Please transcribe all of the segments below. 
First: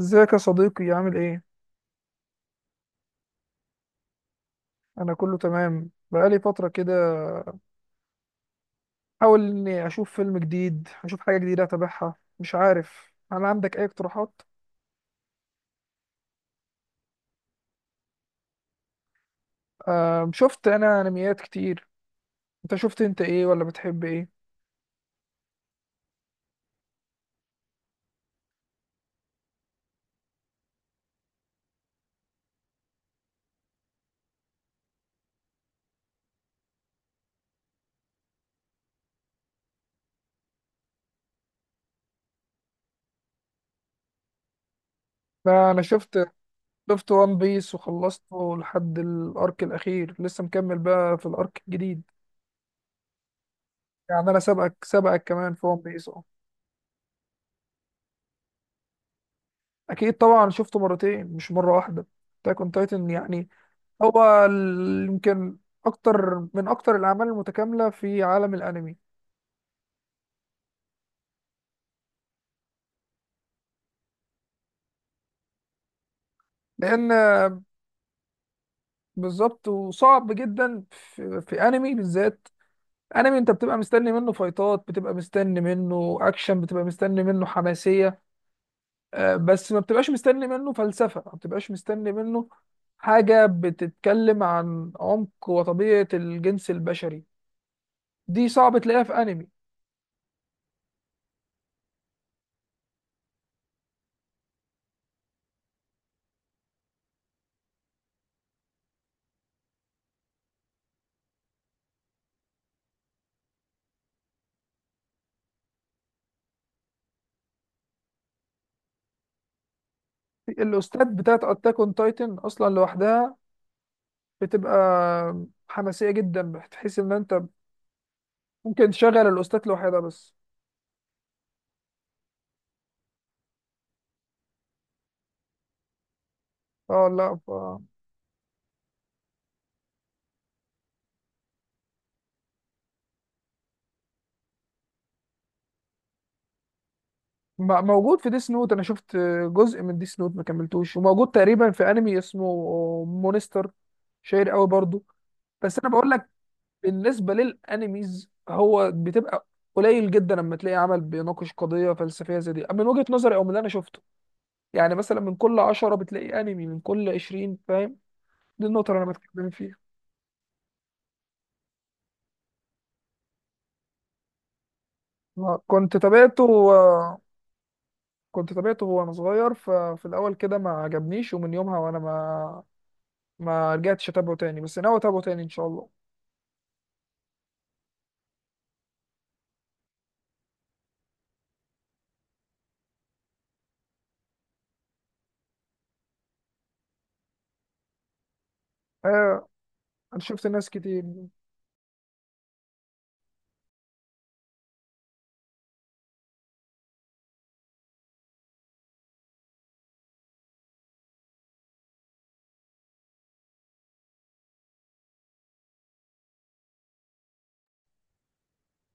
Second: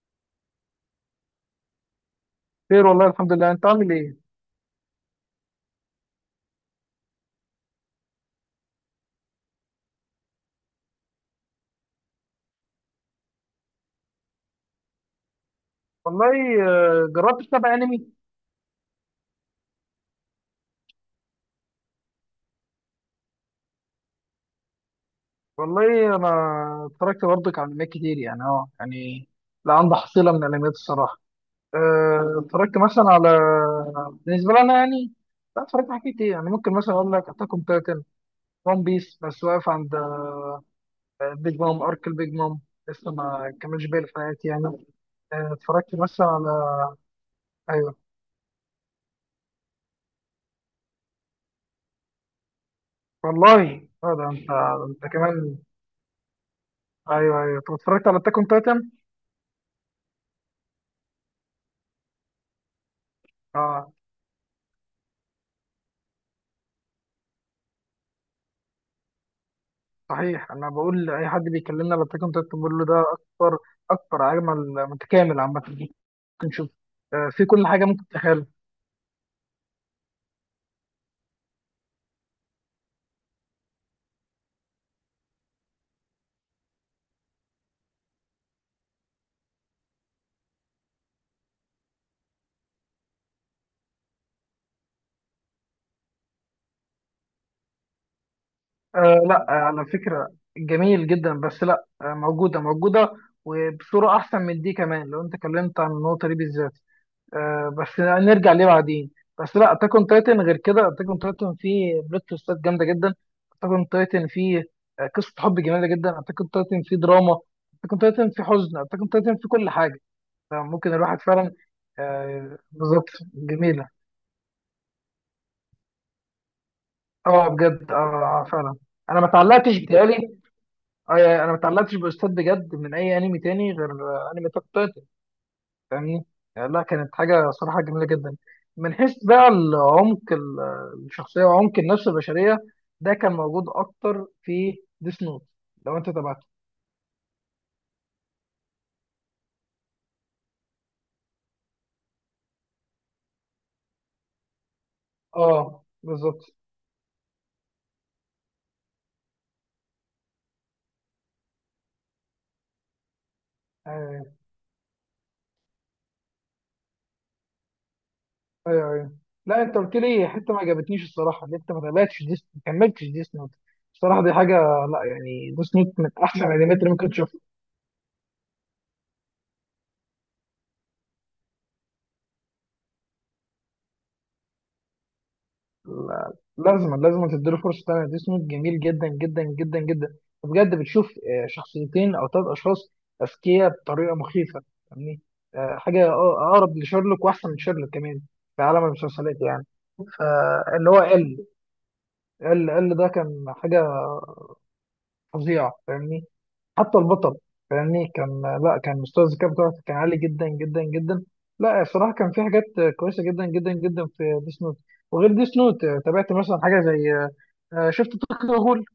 ازيك يا صديقي؟ عامل ايه؟ خير والله الحمد لله. انت عامل ايه؟ انا كله تمام. بقالي فتره كده حاول اني اشوف فيلم جديد، اشوف حاجه جديده اتابعها. مش عارف، هل عندك اي اقتراحات؟ والله. جربت تتابع انمي؟ آه شفت انا انميات كتير. انت شفت انت ايه، ولا بتحب ايه؟ والله انا اتفرجت برضك على انميات كتير يعني اه يعني لا، عندي حصيله من الانميات الصراحه. اتفرجت مثلا على، بالنسبه لي انا يعني لا، اتفرجت على حاجات كتير. يعني ممكن مثلا اقول لك اتاك اون تايتن وان بيس، بس واقف عند بيج مام ارك، البيج مام لسه ما كملش باقي الحلقات يعني. لا انا اتفرجت شفت، مثلا على، شفت وان بيس ايوه وخلصته لحد الارك الاخير، لسه مكمل بقى في الارك الجديد. والله اه ده يعني انا انت، سبقك انت كمان كمان. في وان بيس. اه ايوه ايوه، طب اتفرجت على اتاك اون تايتن؟ اكيد طبعا، شفته مرتين مش مره واحده. تاكون تايتن يعني، يمكن اكتر من اكتر الاعمال المتكامله في عالم الانمي. صحيح، انا بقول لاي حد بيكلمنا على التكن تك بقول له ده اكتر، اكتر، اجمل، متكامل عامه. ممكن تشوف لان في كل حاجه ممكن تتخيلها. بالظبط، وصعب جدا في انمي بالذات، انمي انت بتبقى مستني منه فايتات، بتبقى مستني منه اكشن، بتبقى مستني منه حماسيه، بس ما بتبقاش مستني منه فلسفه، ما بتبقاش مستني منه حاجه بتتكلم عن عمق وطبيعه الجنس البشري. دي صعب تلاقيها في آه لا، انمي. على فكره، جميل جدا بس لا، آه موجوده موجوده، وبصوره احسن من دي كمان لو انت اتكلمت عن النقطه دي بالذات. آه بس نرجع ليه بعدين. بس لا، اتاك اون تايتن غير كده، اتاك اون تايتن فيه بلوت تويستات جامده جدا، اتاك اون تايتن فيه قصه حب جميله جدا، اتاك اون تايتن فيه دراما، اتاك اون تايتن فيه حزن، اتاك اون تايتن فيه كل حاجه. ممكن الاستاذ الواحد بتاعت فعلا، اتاك اون تايتن اصلا بالظبط لوحدها جميله. بتبقى حماسية جدا، بتحس ان انت اه بجد اه، فعلا. ممكن تشغل انا ما الاوستات اتعلقتش، لوحدها بس. بتهيألي يعني انا ما اتعلقتش باستاذ بجد من اي انمي تاني غير انمي تاك تايتن، فاهمني؟ يعني لا، اه كانت لا حاجه صراحه جميله جدا. من حيث بقى العمق الشخصيه وعمق النفس البشريه، ده كان موجود اكتر في ديس نوت، لو انت تابعته. موجود في ديس نوت. انا شفت جزء من ديس نوت، ما كملتوش. وموجود تقريبا في انمي اسمه مونستر، شهير قوي برضو. بس اه انا بقول لك، بالظبط. بالنسبة للانميز هو بتبقى قليل جدا لما تلاقي عمل بيناقش قضية فلسفية زي دي، من وجهة نظري او من اللي انا شفته. يعني مثلا من كل عشرة بتلاقي انمي، من كل عشرين فاهم. دي النقطة ايوه اللي انا ايوه، بتكلم لا انت فيها. قلت لي حته ما عجبتنيش الصراحه، اللي انت ما تابعتش ديس، ما كملتش ديس نوت الصراحه، دي حاجه لا يعني، آه، ديس كنت نوت من احسن لا تابعته الانميات اللي ممكن آه، تشوفها. كنت تابعته وانا صغير، ففي الاول كده ما عجبنيش، ومن يومها وانا ما رجعتش اتابعه تاني. بس ناوي اتابعه تاني ان شاء الله. لازم تديله فرصه تانيه، ديس نوت جميل جدا جدا جدا جدا بجد. بتشوف شخصيتين او ثلاث اشخاص اذكياء بطريقه مخيفه، يعني حاجه اقرب لشيرلوك، واحسن من شيرلوك كمان في عالم المسلسلات آه يعني. انا شفت ناس فاللي هو كتير. ال، ده كان حاجه فظيعه، فاهمني؟ حتى البطل، فاهمني، كان لا، كان مستوى الذكاء بتاعه كان عالي جدا جدا جدا. لا الصراحه كان في حاجات كويسه جدا جدا جدا في ديس نوت. وغير ديس نوت تابعت مثلا حاجه زي شفت توكيو غول؟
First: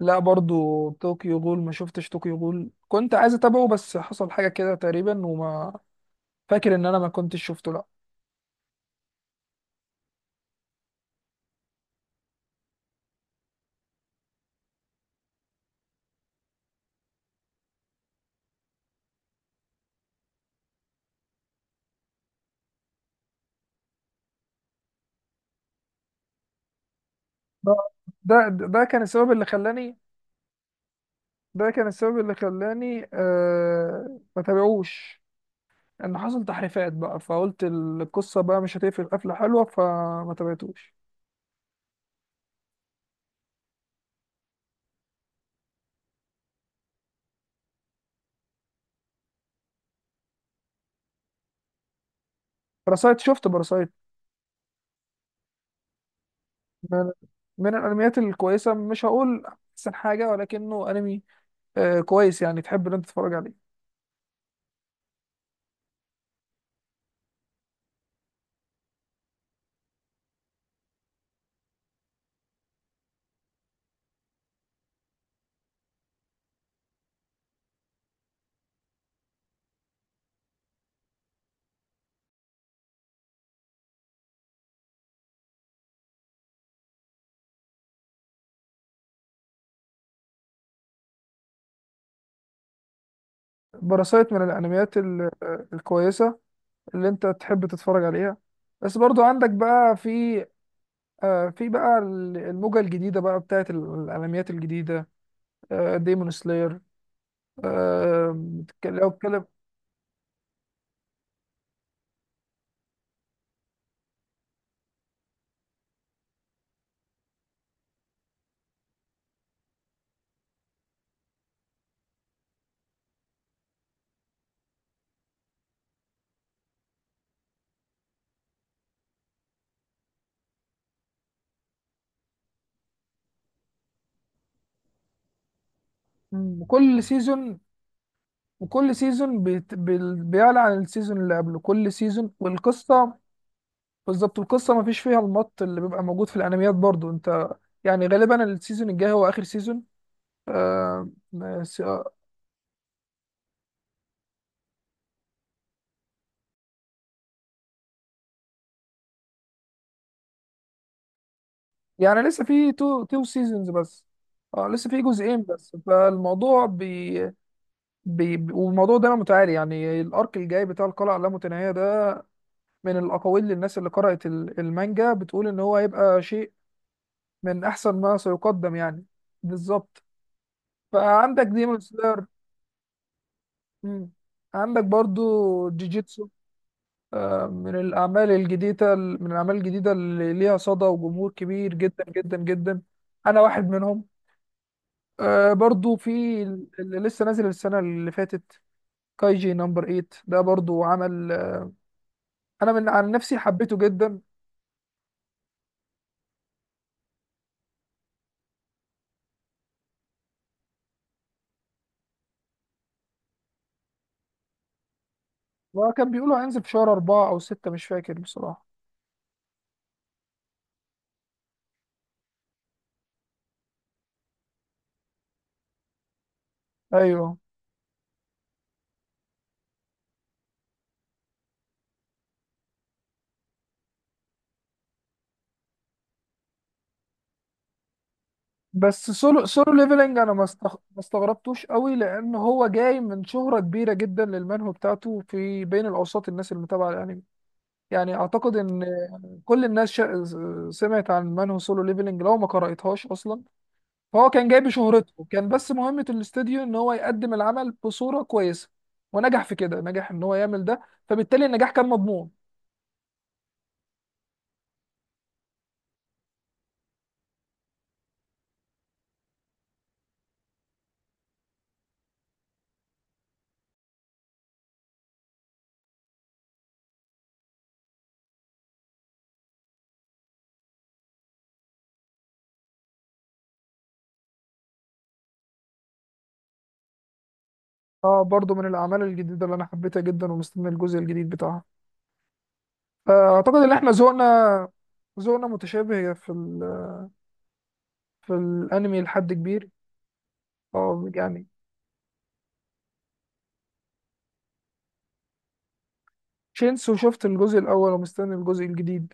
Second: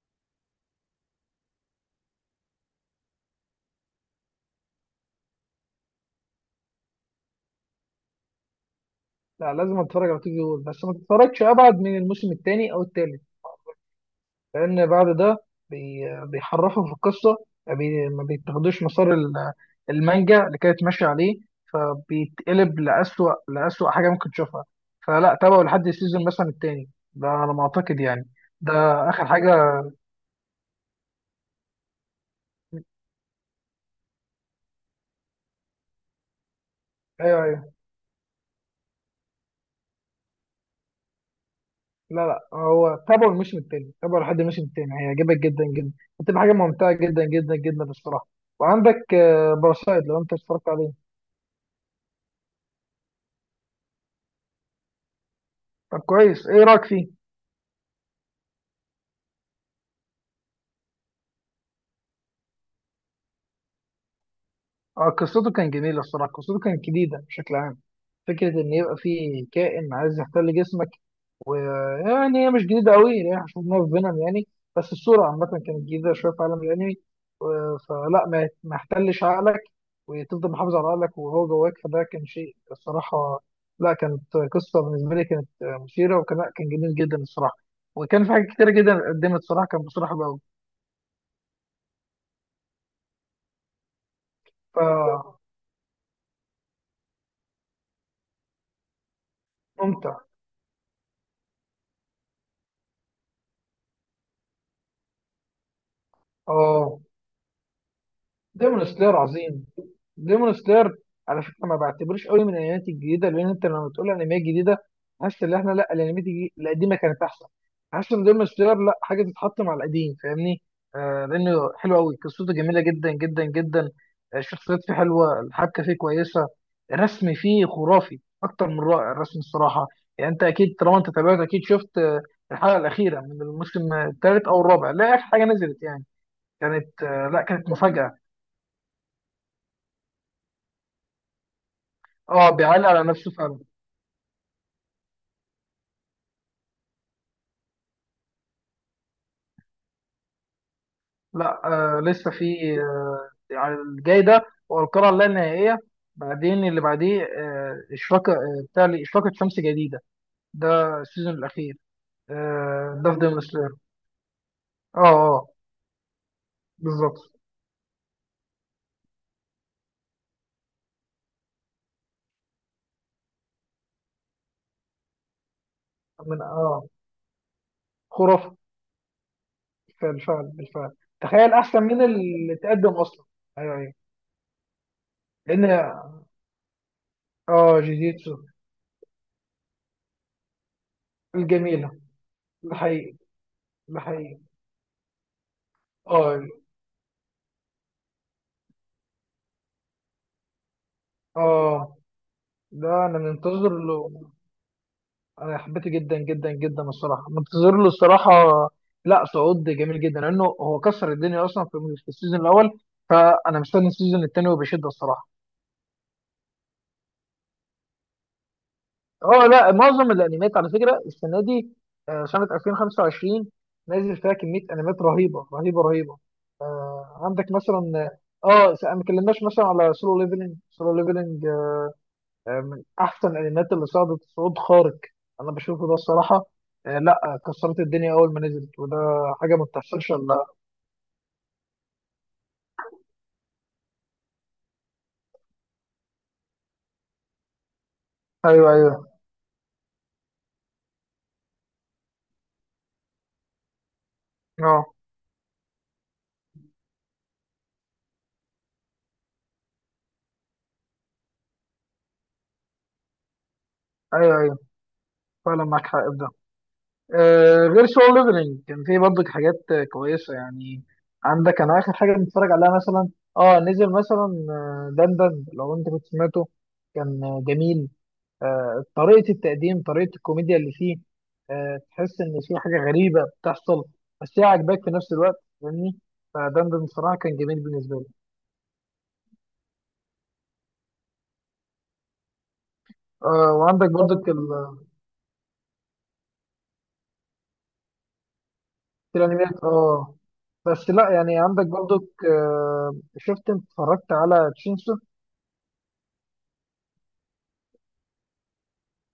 لا برضو طوكيو غول ما شفتش، طوكيو غول كنت عايز اتابعه بس حصل حاجة كده تقريبا، وما فاكر ان انا ما كنتش شفته، لا. لا لازم اتفرج على توكيو غول، بس ما تتفرجش ابعد من الموسم الثاني او الثالث، لأن بعد ده بيحرفوا في القصة، ما بيتاخدوش مسار المانجا اللي كانت ماشية عليه، فبيتقلب لأسوأ، لأسوأ حاجة ممكن تشوفها. فلا، تابعوا لحد السيزون مثلا التاني ده على ما ده أعتقد يعني. ده ده كان آخر السبب اللي حاجة. خلاني، كان السبب اللي خلاني آه ما تابعوش، ان حصل تحريفات بقى، أيوه فقلت أيوه، القصة بقى مش هتقفل قفلة حلوة، فما تابعتوش. لا لا، هو تابعوا الموسم التاني، تابعوا لحد الموسم التاني هيعجبك جدا جدا، هتبقى حاجة ممتعة جدا جدا جدا الصراحة. وعندك باراسايت، لو أنت اتفرجت عليه. باراسايت، شفت باراسايت. طب كويس، إيه رأيك فيه؟ من, من الانميات الكويسه، مش هقول احسن حاجه، ولكنه انمي آه كويس، يعني تحب ان انت تتفرج عليه. قصته كان جميلة الصراحة، قصته كانت جديدة بشكل عام، فكرة إن يبقى في كائن عايز يحتل جسمك. ويعني هي مش جديدة قوي، يعني احنا شفناها في فينوم يعني، بس الصورة عامة كانت جديدة شوية في عالم الأنمي. فلا، ما يحتلش عقلك، وتفضل محافظ على عقلك وهو جواك، فده كان شيء الصراحة لا، كانت قصة بالنسبة لي كانت مثيرة، وكان لا، كان جميل جدا الصراحة، وكان في حاجات كتيرة جدا قدمت الصراحة، كان بصراحة بقى باراسايت من الانميات فممتع. الكويسه اللي انت تحب تتفرج عليها. بس برضو عندك بقى في، آه في بقى الموجه الجديده بقى بتاعت الانميات الجديده. آه ديمون سلاير. اه ديمون لو سلاير اتكلم، عظيم. ديمون سلاير، على فكره ما بعتبرش قوي من الانميات الجديده، لان انت لما تقول انميات جديده حاسس ان احنا لا، الانميات القديمه كانت احسن. حاسس ان ديمون سلاير لا، حاجه تتحط مع القديم فاهمني؟ آه لانه حلو قوي، قصته جميله جدا جدا جدا، الشخصيات فيه حلوه، الحبكه فيه كويسه، الرسم فيه خرافي، اكتر من رائع الرسم الصراحه. يعني انت اكيد طالما انت تابعت اكيد شفت الحلقه الاخيره من الموسم الثالث او الرابع، لا اخر حاجه نزلت يعني، مم، كل كانت لا سيزون كانت مفاجاه. وكل سيزون بيعلى عن السيزون اللي قبله، كل سيزون اه بيعلي على والقصه نفسه فعلا. بالظبط. القصه ما فيش فيها المط اللي بيبقى موجود في الانميات. برضو انت، يعني غالبا السيزون الجاي هو اخر سيزون. لا بس- آه، لسه في يعني الجاي ده هو القرعه اللا نهائيه، بعدين اللي بعديه آه اشراقه، آه بتاع اشراقه شمس جديده، ده السيزون الاخير. يعني لسه في آه ده في تو ديمون سلاير. سيزونز بس، اه لسه اه في اه، جزئين بس. فالموضوع بي, بالظبط. بي بي- والموضوع ده متعالي، يعني الارك الجاي بتاع القلعه اللامتناهيه ده، من الاقاويل للناس اللي قرأت المانجا، بتقول ان هو هيبقى من شيء اه، من احسن ما خرافه. سيقدم يعني. بالظبط. بالفعل بالفعل. فعندك تخيل ديمون احسن من سلاير، اللي تقدم اصلا. ايوه ايوه، عندك برضو لان جوجيتسو، من اه الأعمال جوجيتسو الجديدة اللي ليها صدى وجمهور كبير الجميله، جدا جدا جدا. الحقيقي، أنا واحد منهم. الحقيقي. آه برضو في اه اللي لسه نازل السنة اللي فاتت، كايجي نمبر 8، ده برضو عمل اه، أنا من ده عن انا نفسي منتظر حبيته له، جدا. انا حبيته جدا جدا جدا الصراحه، منتظر له الصراحه. لا صعود جميل جدا، لانه هو كسر الدنيا اصلا في السيزون الاول، فانا مستني السيزون الثاني وبشده الصراحه. وكان بيقولوا هينزل في شهر أربعة أو ستة، مش فاكر بصراحة. اه لا، معظم الانميات على فكره السنه دي، سنه 2025 نازل فيها كميه انميات رهيبه رهيبه رهيبه. أيوه، عندك مثلا اه، ما اتكلمناش مثلا على سولو ليفلنج. سولو ليفلنج من احسن الانميات اللي صعدت صعود خارق، انا بشوفه ده الصراحه، لا كسرت الدنيا اول ما نزلت، وده بس حاجه ما سولو بتحصلش ليفلنج أنا الا. ما استغربتوش قوي، لأن هو جاي من شهرة كبيرة جدا للمانهو بتاعته في بين الأوساط، الناس اللي متابعة الأنمي. يعني أعتقد ايوه إن ايوه، كل الناس شا... سمعت عن مان هو سولو ليفلنج، لو ما قرأتهاش اصلا. فهو كان جاي اه بشهرته، كان بس مهمة الاستوديو ان هو يقدم العمل بصورة كويسة، ونجح في كده، نجح ان هو يعمل ده، فبالتالي النجاح كان مضمون. ايوه ايوه، فعلا معاك حق في ده. غير سول ليفلنج كان في برضه حاجات كويسه يعني. عندك انا اخر حاجه بنتفرج عليها مثلا، اه نزل مثلا دندن، لو انت كنت سمعته، كان جميل، طريقة التقديم، طريقة الكوميديا اللي فيه، تحس إن في حاجة غريبة بتحصل بس هي عاجباك في نفس الوقت فاهمني؟ ده بصراحة كان جميل بالنسبة لي. اه برضو من الاعمال الجديدة اللي انا حبيتها جدا ومستني الجزء الجديد بتاعها. فاعتقد ان احنا وعندك برضك ذوقنا متشابه في الانمي لحد الأنميات كبير. اه، بس اه لا يعني يعني، عندك برضك شفت انت اتفرجت على تشينسو؟ شينسو شفت الجزء الاول ومستني الجزء الجديد.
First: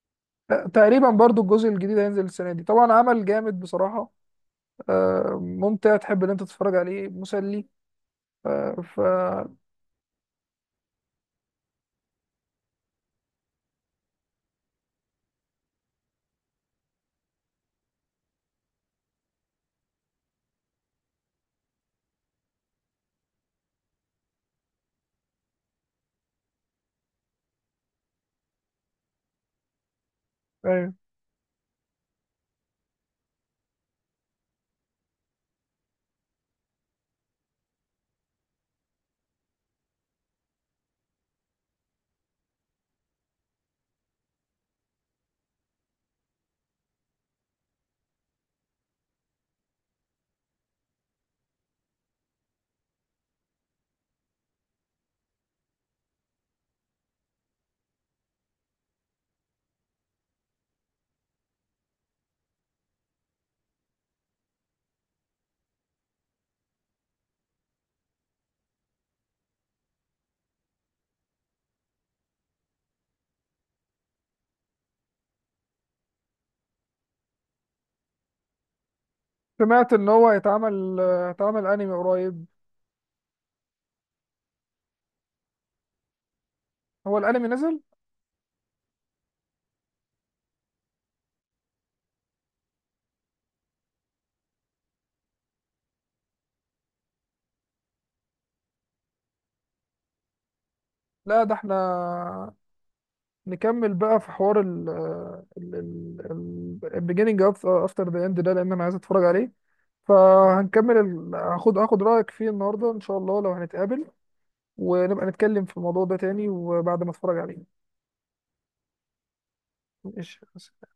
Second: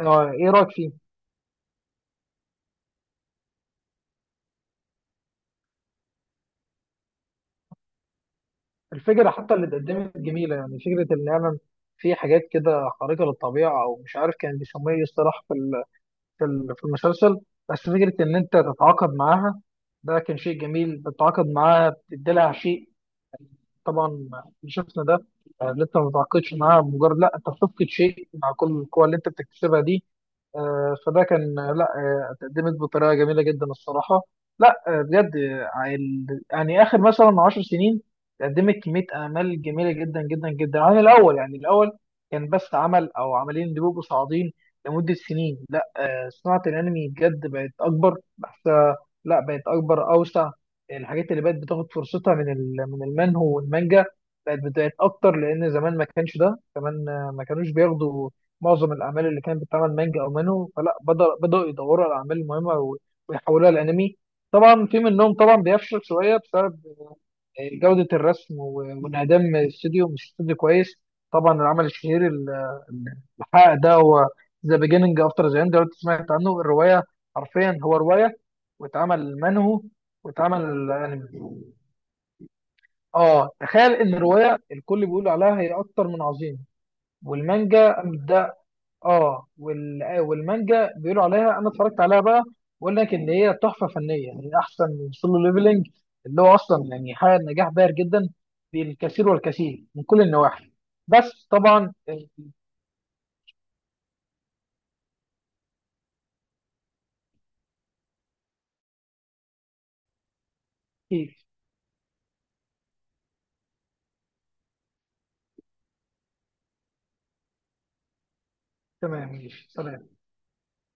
اه، ايه آه، رأيك فيه؟ تقريبا برضو الجزء الجديد هينزل السنة دي. طبعا عمل جامد بصراحة، آه، ممتع، تحب ان انت تتفرج عليه، مسلي. آه، ف، الفكرة حتى اللي اتقدمت جميلة، يعني فكرة إن فعلا في حاجات كده خارقة للطبيعة أو مش عارف كان بيسموها ايه الصراحة، في في المسلسل. بس فكرة إن أنت تتعاقد معاها، ده كان شيء جميل، بتتعاقد معاها بتدي لها شيء، طبعا اللي شفنا ده اللي أنت ما بتتعاقدش معاها مجرد لا، أنت بتفقد شيء مع كل القوة اللي أنت بتكتسبها دي. ايوه. فده كان لا، اتقدمت بطريقه جميله جدا الصراحه. لا بجد يعني اخر مثلا 10 سنين قدمت كميه اعمال جميله جدا جدا جدا، عن الاول يعني، الاول كان بس عمل او عملين بيبقوا صاعدين لمده سنين، لا صناعه الانمي بجد بقت اكبر بحسها، لا بقت اكبر اوسع. الحاجات اللي بقت بتاخد فرصتها من من المنهو والمانجا بقت اكتر، لان زمان ما كانش ده كمان، ما كانوش بياخدوا معظم الاعمال اللي كانت بتتعمل مانجا او مانو، فلا بدأوا يدوروا على الاعمال المهمه ويحولوها لانمي. طبعا في منهم طبعا بيفشل شويه بسبب جوده الرسم وانعدام الاستوديو، مش استوديو كويس. طبعا العمل الشهير الحق ده، هو ذا بيجيننج افتر ذا اند، لو أنت سمعت عنه. الروايه حرفيا هو روايه، واتعمل منهو، سمعت ان هو واتعمل انمي. هيتعمل انمي قريب. اه تخيل ان الروايه الكل بيقول عليها هي اكتر من عظيمه، هو الانمي نزل؟ والمانجا اه وال... والمانجا بيقولوا عليها، انا اتفرجت عليها بقى، بقول لك ان هي تحفه فنيه يعني، احسن من سولو ليفلنج، اللي هو اصلا يعني حقق نجاح باهر جدا، بالكثير والكثير من كل النواحي. لا بس ده احنا طبعا نكمل بقى في حوار ال ال ال beginning of after the end ده، لان انا عايز اتفرج عليه. فهنكمل كيف. هاخد رايك فيه النهارده ان شاء الله لو هنتقابل، ونبقى نتكلم في الموضوع ده تاني وبعد ما اتفرج عليه. تمام ماشي سلام. ماشي.